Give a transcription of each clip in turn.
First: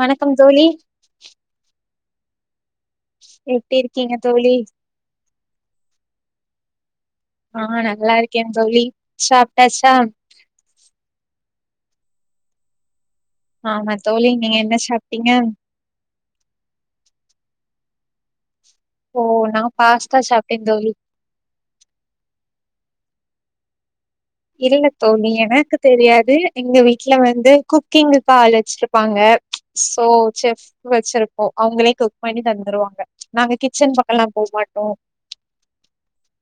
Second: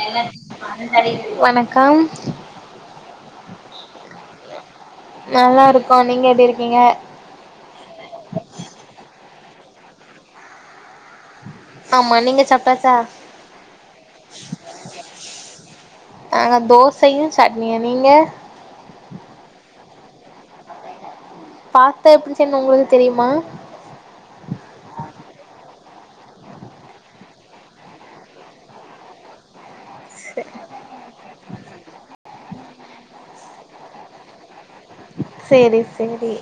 வணக்கம் தோழி வணக்கம் எப்டி இருக்கீங்க தோழி நல்லாருக்கோ நீங்க எப்டி இருக்கீங்க ஆ நல்லா இருக்கேந் தோழி சாப்ட்டாச்சா ஆமா நீங்க சாப்ட்டாச்சா ஆமா தோழி நீங்க என்ன சாப்ட்டீங்க ஆ தோசையு சட்னியு நீங்க ஓ நா பாஸ்தா சாப்ட்டேன் தோழி பாஸ்தா எப்டி செய்ணு உங்களுக்கு தெரியுமா இல்ல தோழி எனக்கு தெரியாது எங்க வீட்ல வந்து குக்கிங்குக்கு ஆள் வெச்ருப்பாங்க சோ செஃப் வெச்சிருக்கோ அவுங்களே குக் பண்ணி தந் தருவாங்க நாங்க கிச்சன் பக்கல்லா போ மாட்டோ செரி செரி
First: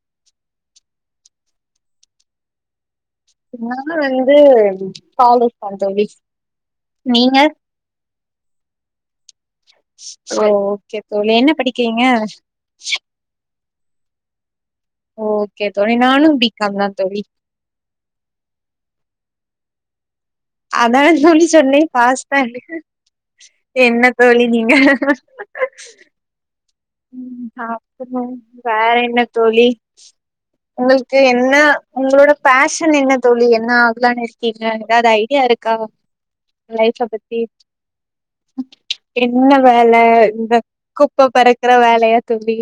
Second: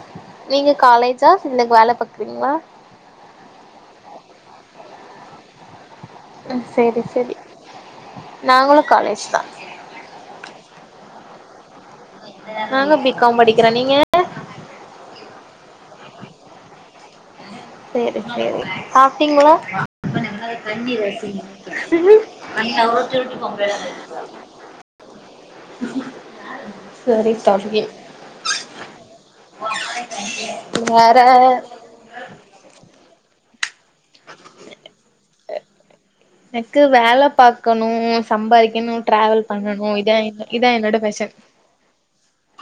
நீங்க காலேஜா இல்ல வேல பாக்குறீங்ளா நானு வந்து ம் காலேஜ் தா தோழி ம் செரி செரி நீங்க நாங்களு காலேஜ் தா கே தோழி என்ன படிக்கிறீங் நாங்க பி காம் படிக்கிறே நீங்க ஓகே தோழி நானு பி காம் தா தோழி செரி செரி சாப்ட்டீங்களா அதான தோழி சொன்னே பாஸ்தா என்ன தோழி நீங்க சரி ம் தோழி அப்பறோ வேற என்ன தோழி உங்களுக்கு என்ன வேற உங்களோட பேஷன் என்ன தோழி என்ன ஆ கலானு இருக்கீங்க எதாது ஐடியா இருக்கா உ எனக்கு வேல பாக்கணு சம்பாதிக்கிணு ட்ராவல் என்ன பண்ணணு வேல இதா இந்த இதா என்னோட குப்ப பேஷன் பறக்குற வேலையா தோழி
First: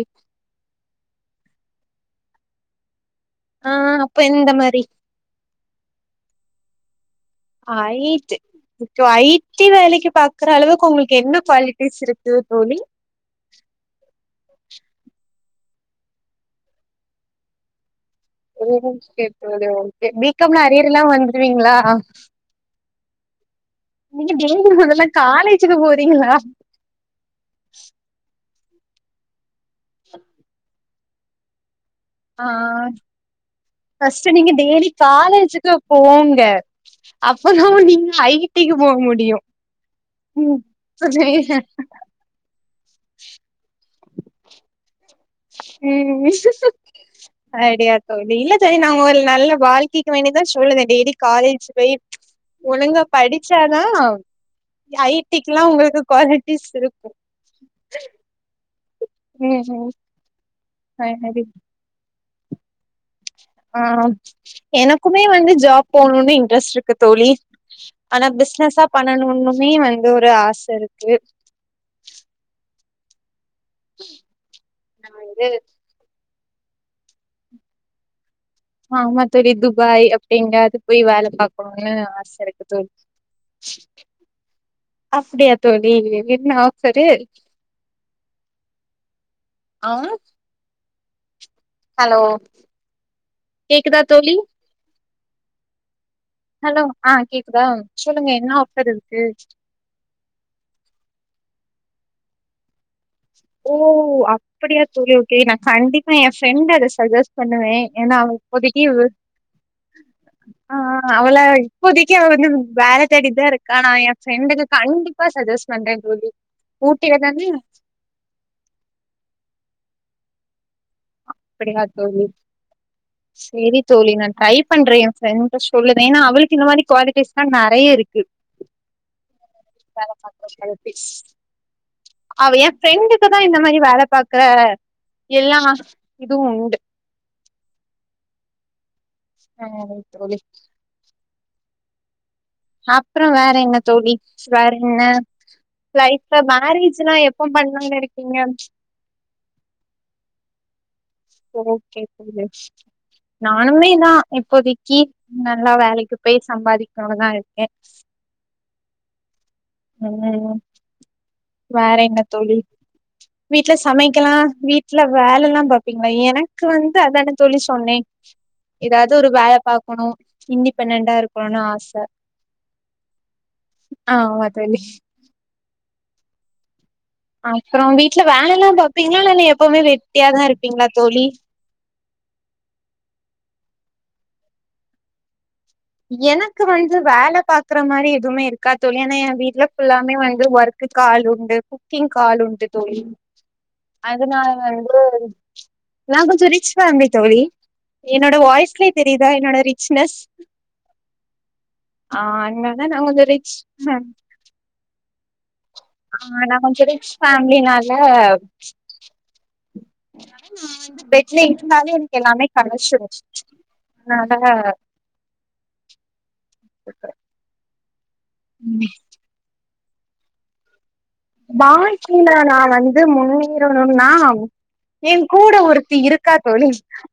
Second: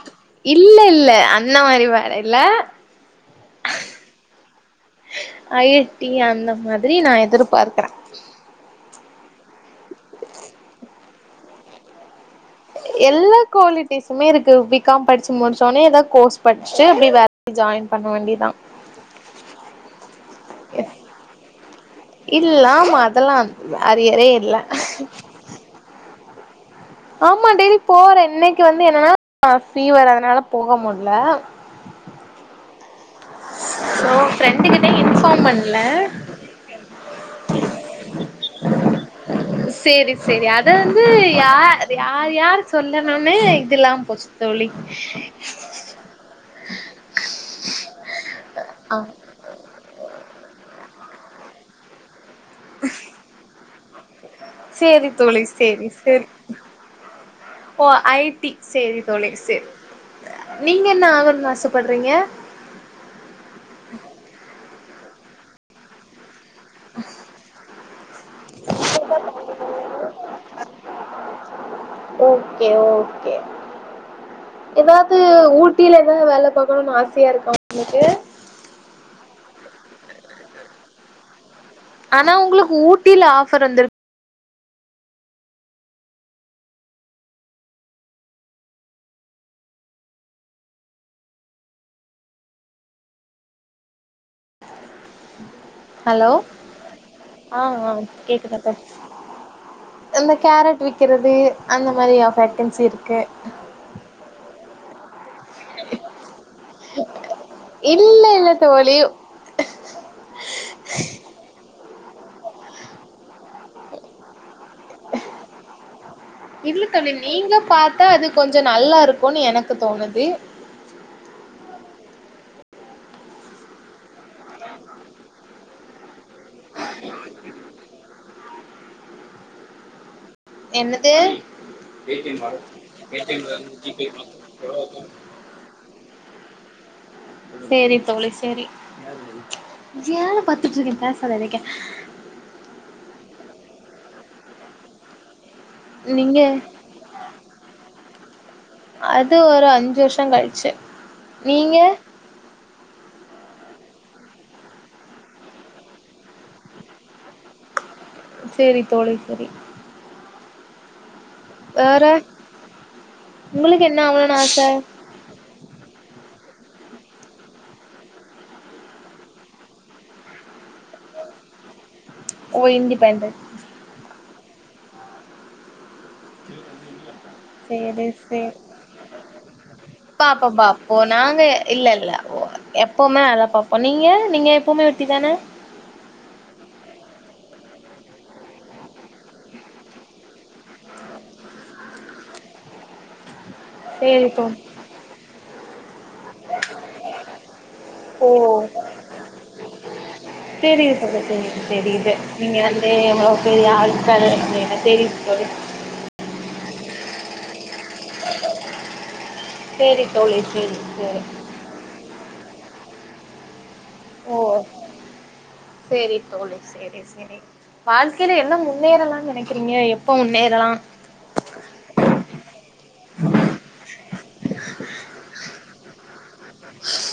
இல்ல இல்ல அந்த மாரி வேல இல்ல ஆ அப்ப எந்த மா ஐடி அந்த மாதிரி நா எதிர்பார்க்கற ஐட்டு இப்போ ஐ டி வேலைக்கு பாக்குற அளவுக்கு உங்களுக்கு என்ன குவாலிட்டிஸ் இருக் எல்லா குவாலிட்டிஸுமே இருக்கு பி காம் படிச் து முடிச்சோனே எதா கோர்ஸ் படிச்சிட்டு அப்டே வேலைக் ஜாய்ன் பி காம் ல அரியர் இல்லாம் வந்துருவீங்களா இல்ல ஆமா அதெல்லா அரியரே நீங்க இல்ல டெய்லி மொதல்ல காலேஜுக்கு போறீங்களா ஆமா டெய்லி போறே இன்னை க்கு வந்து என்னன்னா ஃபீவர் அதனால போக முட்ல ஆ ஃபஸ்ட்டு நீங்க ஃப்ரெண்டு டெய்லி கிட்ட இன்ஃபார்ம் காலேஜுக்கு பண்ல போங்க அப்பதா நீங்க ஐ டிக்கு போ போக முடியு செரி ம் அத வந்து யார் யார் யார் சொல்லணுனு இதுல்லாம் போச் தோழி ம் அடியா தோ டி இல்ல செர் ஆ நாங்க ஒரு நல்ல வாழ்க்கிக்கு வேண்டிதா சொல்லுவேன் டி டெய்லி காலேஜ் போயி ஒழுங்கா படிச்சாதா சேரி ஐ தோழி டிக் ல்லா சேரி உங்களுக்கு சேரி குவாலிட்டிஸ் இருக்கு ஓ ஐ டி செரி தோழி ம் செரி ம் நீங்க என்ன சரி ஆகணுன் ஆசப்பட்றீங்க ஆ எனக்குமே வந்து ஜாப் போணும்னு இன் ட்ரஸ்ட்ருக்கு தோழி ஆனா பிஸ்னஸா பண்ணனும்னுமே வந்து ஒரு ஆச இருக்கு ஓக்கே கே நா எதாது வந்து ஊட்டில எதாவ வேல பாக்கணுன் ஆசையாருக்கா உங்களுக்கு ஆமா தோழி துபாய் அப்டிங்க அது போய் வேல பாக் ஆனா உங்களுக்கு ஊட்டில ஆஃபர் வந்துரு அப்படியா தோழி வ் என்ன ஆஃப்சரு ஆ ஹலோ கேக்குதா தோழி ஹலோ ஹலோ ஆ கேக்குதா ஆ சொல்லுங்க என்ன கேக்குதப்ப ஆஃபர் இருக்கு அந்த கேரட் விக்கிறது அந்த மாதிரி ஆஃப் வேக்கன்சி இரு ஓ அப்டியா தோழி ஓகே நா கண்டிப்பா ஏ ஃப்ரெண்ட அத சஜஸ் பண்ணுவே ஏனா இல்ல அவ இல்ல இப்போதக்கி தோழி இவ் அ அ அவள இப்போதிக்கு அவ வந்து வேல தேடிட்தா இருக்கா நா ஏ ஃப்ரெண்டுக்கு கண்டிப்பா சஜஸ்ட் பண்ற தோழி ஊட்டில தான கொஞ்சொ நல்லா இருக்கூனு எனக்கு தோணுது அப்டியா தோழி சேரி தோழி நா ட்ரை பண்றே ஏ ஃப்ரெண்ட சொல்லுத ஏனா அவளுக் கு இந்த மாரி குவாலிட்டீஸ்தா நறைய இருக்கு ஒ கழட்டி என்னது அவ எ ஃப்ரெண்டுக்குதா இந்த மாரி வேல பாக்கற எல்லா இதுவு உண்டு செரி தோழி செரி ஆ தோழி நெனைக்க அப்ற வேற என்ன தோழி வேற என்ன நீங்க லைஃப்ல மேரேஜ்ல்லா எப்ப பண்ணனு நெனைக்கிங்க அது ஒரு அஞ்சு வருஷங் கழிச்சு நீங்க ஓகே தோழி நானுமேதா இப்போதைக்கு நல்லா வேலைக்கு போய் சம்பாதிக்கணுன்தா இருக்கே செரி தோழி செரி ம் வேற என்ன தோழி வீட்ல உங்களுக்கு என்ன சமைக்கலா ஆவணுன்னு ஆச வீட்ல வேலெல்லா பாப் பிங்ளா எனக்கு வந்து அதான தோழி சொன்னே எதாது ஒரு வேல பாக்கணு இன்டிபெண்டண்ட்டா இருக்கணுனு ஆச ஓ இண்டிபெண்டன்ட் ஆமா தோழி [inaudible] அப்றோ சேரி வீட்ல சேரி வேலல்லா பாப்பிங்ளா இல்ல எப்பவுமே வெட்டியாதா இருப்பிங்ளா தோழி ஓ எப்பமே வேலை பாப்போ நீங்க நீங்க எப்பவுமே வெட்டி தான எனக்கு வந்து வேல பாக்கற மாரி எதுவுமே இருக்கா தோழி ஏன்னா என் வீடுலா ஃபுல்லாமே வந்து ஒர்க் க்கு ஆள் உண்டு குக்கிங்கு ஆள் உண்டு தோழி சேரி அதனால தோழி வந்து நா கொஞ்ச ரிச் ஃபேமிலி தோழி ஓ என்னோட வாய்ஸ்லயே தெரியுதா என்னோட ரிச்னஸ் தெரியுது தெரியுது ஆ நீங்க வந்த அதனால நா கொஞ்சோ எவ்ளோ ரிச் பெரிய ஆளுக்க இன்ன தெரியுது ப ஆ நா கொஞ்ச ரிச் ஃபேமிலின ல சேரி தோழி சேரி சேரி பெட்ல இருந்தாலும் எனக்கு எல்லாமே கடச்சிரும் ஓ செரி தோழு செரி செரி வாழ்க் கீழ என்ன முன்னேறல்லாம் நனைக்கிறீங்க எப்ப முன்னேறலாம் வாழ்க்கையில நா வந்து முன்னேறணும்னா யேன் கூட ஒருத்தி இருக் கா தோழி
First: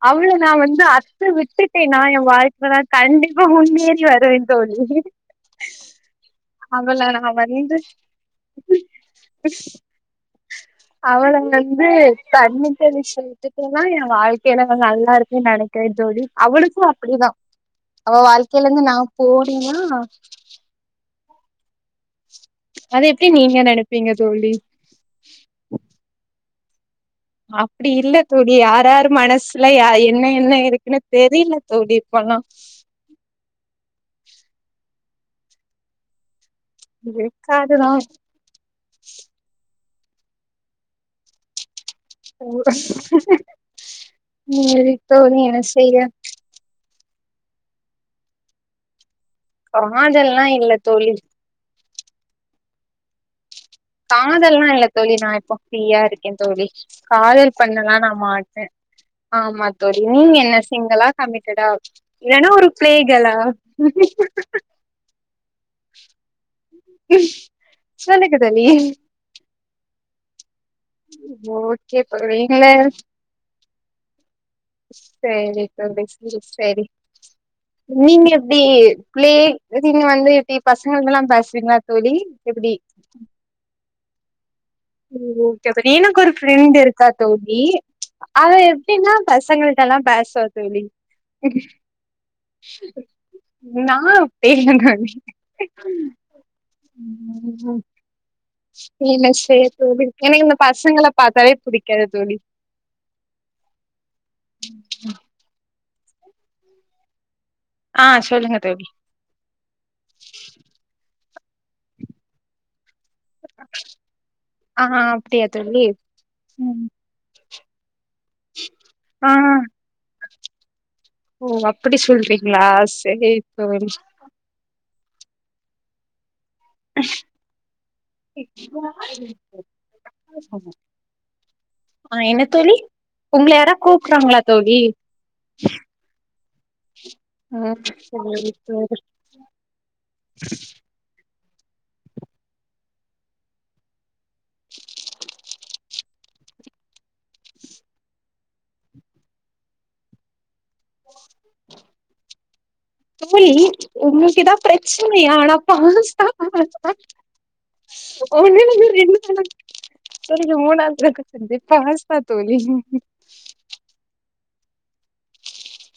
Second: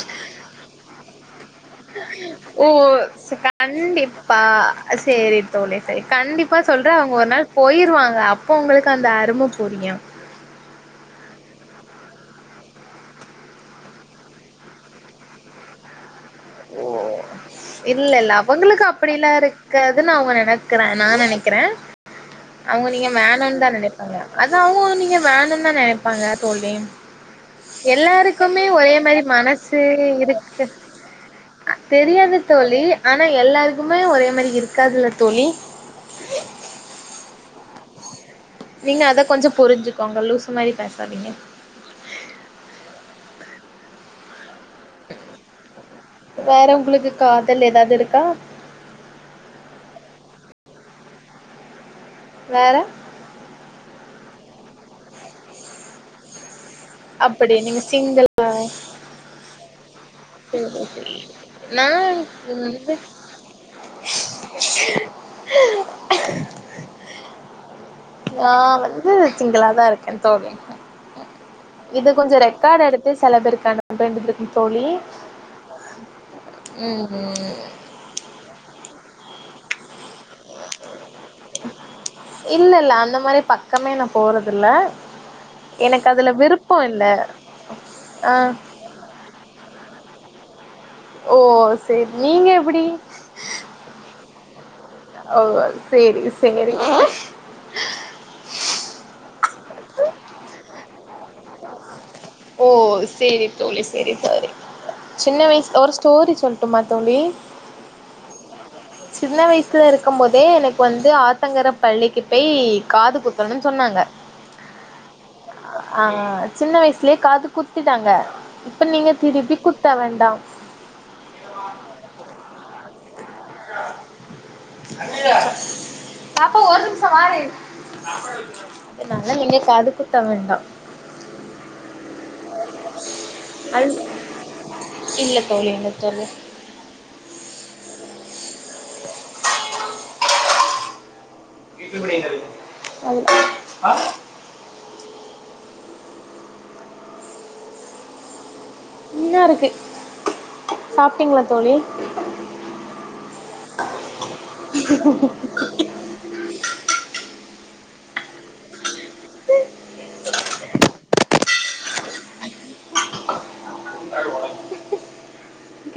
அவள நா வந்து அத்து விட்டுட்டு நா என் வாழ்க்கைல கண்டிப்பா முன்னேறி வருவே பா தோழி சேரி தோழி சேர் கண்டிப்பா சொல்ற அவள அவங்க நா ஒரு நாள் வந்து போயிருவாங்க அப்ப உங்களுக் கந்த அரும்ப புரியும் இங்கந்து தண்ணி தெளிச் விட்டுட்டன்னா ய வாழ்க்கையில நல்லா இருக்குன் நனைக்கறேன் தோழி அவளுக்கும் அப்படிதா இல்ல இல்ல அவங்களுக்கு அப்படில்லா இருக்காதுன் அவங்க நனக்கறன் நா நனைக்கிறேன் அவ்ங்க அது நீங்க எப்டி வேணும்னு தா நெனைப்பீங்க நெனைப்பாங்க அது தோழி அவ்ங்க நீங்க வேணும் தா நனைப்பாங்க தோழி அப்டி இல்ல தோழி எல்லாருக்குமே யார் ஒரே யார் மாரி மனசுல மனசு யா என்ன என்ன இருக்க இருக்குன்னு தெரில அது தோழி இப்பல்லா தெரியாது தோழி ஆனா எல்லாருக்குமே ஒரே மாரி இருக்காதுல தோழி இருக்காதுதா நீங்க அத கொஞ்ச புரிஞ்சுக்கோங்க லூசு மாரி பேசாதீங்க ஓ நீங்க எப்டி தோழி என்ன செய்ற வேற உங்களுக்கு காதல் எதாவ்து இருக்கா காதல்லா இல்ல தோழி வேற காதல்லா இல்ல தோழி நா இப்போ ஃப்ரீயா இருக்கே தோழி அப்படி காதல் நீங்க பண்ணலா நா சிங்கிளா மாட்டே ஆமா தோழி நீங்க என்ன சரி ஓகே. சிங்கலா கமிட்டடா நா இல்லனா ஒரு பிளே வந்து கேர்ளா [unintelligible] [inaudible] நா தோழி வந்து சிங்களாதா இருக்கே தோழி ஓகே இது கொஞ்ச போறீங்கள ரெக்கார்ட் எடுத்து செலபேருக்கு அனுப்ப வேண்டியது இருக்கும் தோழி சரி தோழி சரி சரி ம் ம் நீங்க எப்டி பிள்ளே நேத்து நீங்க வந்து எப்டி பசங்களுக்குலா பேசுவீங்ளா தோழி எப்டி கம்மே நா போறது ம் ம் கேக்குது எனக்கு ஒரு ஃப்ரெண்ட் விருப்போ இல்ல இருக்கா தோழி ஆ அவ எப்டினா பசங்கள்ட்ட எல்லா பேஷா தோழி ஓ சேரி நீங்க எப்டி நா அப்டில்ல தோழி ஓ சேரி சேரி என்ன செய்ய தோழி எனக்கு இந்த பசங்கள பாத்தாவே புடிக்காது தோழி ஓ சேரி தோழி சேரி தோழி சின்ன வயசுல ஒரு ஸ்டோரி சொல்ட்டுமா தோழி ஆ சொல்லுங்க தோழி சின்ன வயசுல இருக்கும் போதே எனக்கு வந்து ஆத்தங்கர பள்ளிக்கு பேய் காது குத்தணுன் சொன்னாங்க ஆ அப்டியா தோழி ஆ சின்ன ம் வயசுலே காது குத்திட் ட்டாங்க இப்ப நீங்க ஆ திருப்பி குடுத்த வேண்டா எங்க இப்பவர பாப்பா ஒரு நிமிஷம் மாறி அதுனால நீங்க காது குத்த வேண்டா ஆ என்ன தோழி உங்ள யாரா அது கூப்ட்றாங்களா தோழி இல்ல தோழி இல்ல தோழி ம் சேரி தோழி அது இன்ன இருக்கு சாப்ட்டீங்ளா தோழி தோழி உங்களுக்கு எதா பிரச்சனையா ஆனா பாஸ்ட்டா [unintelligible] ஒன்னு இல்லைங்க ரெண்டு தடக் தோழி இது மூணாவ்து தடக்க வந்து பாஸ்தா தோழி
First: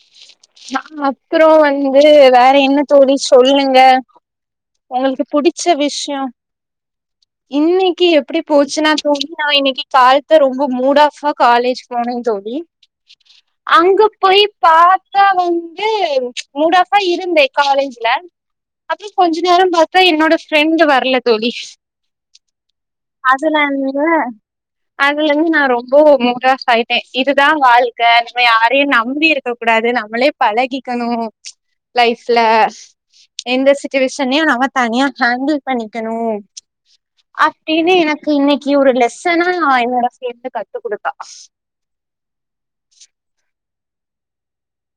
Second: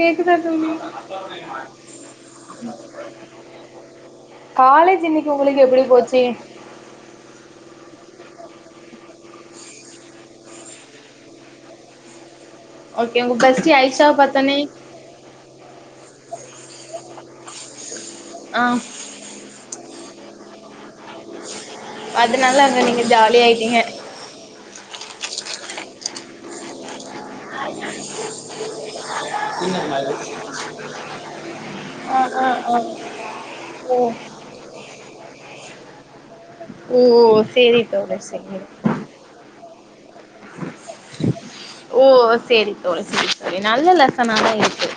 கேக்குதா தோழி நா அப்றோ வந்து வேற என்ன தோழி சொல்லுங்க காலேஜ் உங்களுக்கு இன்னைக்கு புடிச்ச எப்டி விஷ்ய போச்சு இன்னைக் க்கி எப்டி போச்சுனா தோழி நா இன்னக்கி கால்த்த ரொம்ப மூட் ஆஃபா காலேஜ் போனே தோழி ஓகே உங்க பெஸ்டி அங்க ஐஷாவ போய் பாத்தோனே பாத்தா வந்து மூட் ஆஃபா இருந்தே காலேஜ்ல ஆ அப்றோ அப்பற பாத்தா என்னோட ஃப்ரெண்டு வர்ல தோழி அதனால அங்க நீங்க ஜாலியா ஆயிட்டீங்க அதுனாலீங்க அதுலேந்து நா ரொம்ப மூட் ஆஃப் ஆயிட்டே இதுதா வாழ்க்க நம்ம யாரையு நம்பி இருக்கக்கூடாது நம்மளே பழகிக்கணு ஆ லைஃப்ல ஆ ஆ எந்த ஓ சுட்டுவேஷன்லயு நம்ம தனியா ஹேண்டில் பண்ணிக்கணு ஓ சேரி அப்டின்னு தோழி எனக்கு சேரி இன்னிக்கு ஒரு லெசனா என்னோட ஃப்ரெண்ட் கத்துக் குடுத்தா ஓ சேரி தோழி சேரி தோழி நல்ல லெசனா தா இருக்கு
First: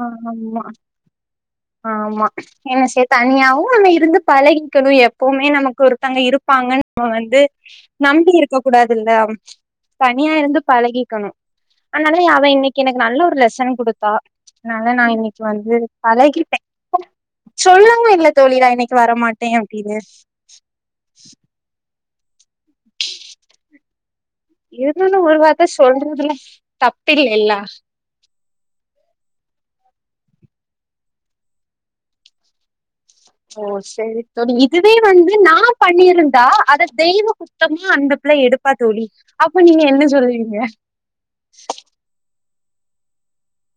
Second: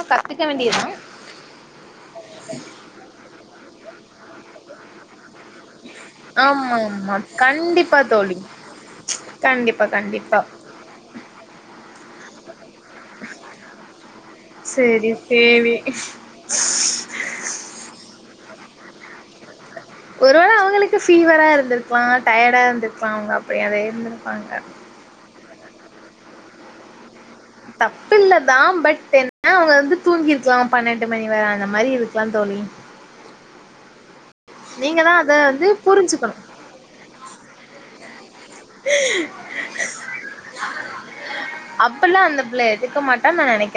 ஆ கத்துக்க ஆமாமா வேண்டியதுதா ஆமா என்ன சே தனியாவு நம்ம இருந்து பழகிக்கணு எப்போமே நமக் கு ஒருத்தங்க ஆமா இருப்பாங்கன்னு நம்ம ஆமா வந்து கண்டிப்பா நம்பி தோழி இருக்கக் கூடாதுல்ல கண்டிப்பா தனியா கண்டிப்பா இருந்து பழகிக்கணு அதனால அவ இன்னிக்கு எனக்கு நல்ல ஒரு லெசன் குடுத்தா அதனால நா சேரி இன்னிக்கு வந்து சேரி பழகிட்டே சொல்லவும் இல்ல தோழி நா இன்னிக்கு வர மாட்டே ஒருவேள அவுங்களுக்கு ஃபீவரா இருந்துருக்கலா டயர்ட் ட்டா இருந்துருக்கலா அவுங்க அப்ப அதையே இருந்துருப்பாங்க அத சொல்றதுல தப்பில்லேல்லா தான் பட் என்ன அவுங்க வந்து தூங்கிருக்கலா பன்னெண்டு மணி வர அந்த மாரி இருக்கலா தோழி ஓ சேரி தோழி இதுவே நீங்க தா வந்து அத நா பண்ணி இருந்தா புரிஞ்சுக்கணு அத தெய்வ குத்தமே அந்த இல்ல எடுப்பா தோழி அப்போ நீங்க என்ன சொல்வீங்க இருக்கமாட்டா நா நெனைக்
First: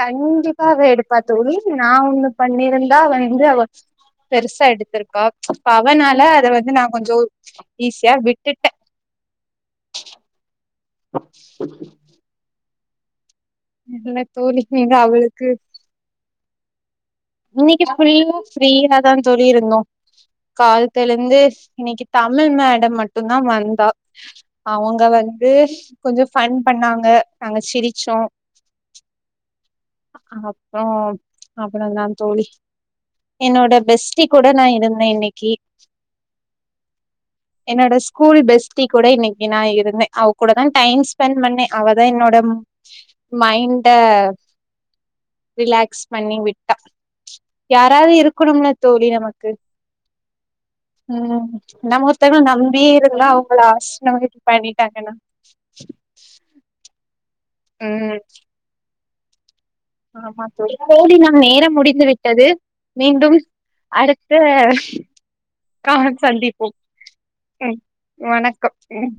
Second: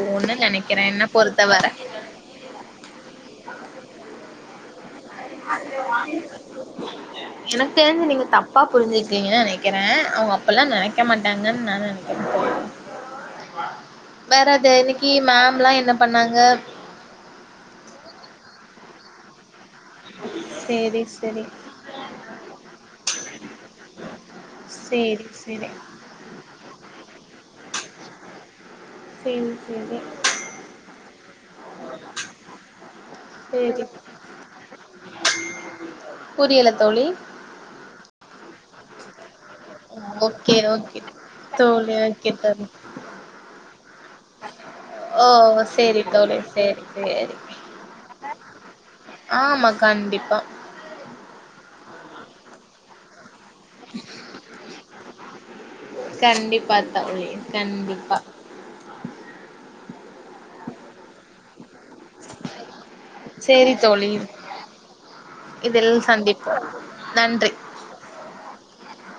கண்டிப்பா அவ எடுப்பா தோழி பொறுத்தவர நா ஒன்னு பண்ணிருந்தா அவ வந்து அவ பெருசு வந்து நா கொஞ்சோ எனக்கு தெரிஞ்சு ஈஸியா நீங்க தப்பா விட்டுட்டே புரிஞ்சிருக்கீங்கன்னு நெனைக்கறே அவுங்க அப்பல்லா நெனைக்க மாட்டாங்கன்னு நா நெனைக்கறே இல்ல வேற தோழி அது நீங்க இன்னிக்கு மேம்லா என்ன பண்ணாங்க இன்னிக்கு ஃபுல்லா ஃப்ரீயா தா தோழி இருந்தோ சேரி கால்த்துலந்தே செரி இன்னிக்கு தமிழ் மேடம் மட்டுந்தா வந்தா அவுங்க சேரி வந்து செரி கொஞ்ச ஃபன் பண்ணாங்க நாங்க சிரிச்சோ சேம் சேமே அவ்ளதா தோழி என்னோட சேரி பெஸ்டி கூட நா இருந்தே இன்னிக்கி புரியல தோழி ஸ்கூல் பெஸ்ட்டி கூட இன்னிக்கி நா இரு பத்தே அவ கூட ஓகே தா ஓகே டைம் ஸ்பெண்ட் பண்ணே அவ தோழி தா ஓகே என்னோட தோழி மைண்ட ஓ சேரி ரிலாக்ஸ் பண்ணி தோழி விட்டா சேரி சேரி யாராது இருக்கணும்ல தோழி நமக்கு ஆமா கண்டிப்பா ம் நம்ம ஒருத்தங்கள நம்பி இருந்தா அவுங்க லாஸ்ட் நமக் பண்ணிட்டாங்கனா கண்டிப்பா தோழி கண்டிப்பா ஆமா தோழி தோழி நம் நேரம் முடி ந்து விட்டது மீண்டும் சேரி தோழி அடுத்த கால் சந்திப்போம் நன்றி ம் வணக்கம் ம்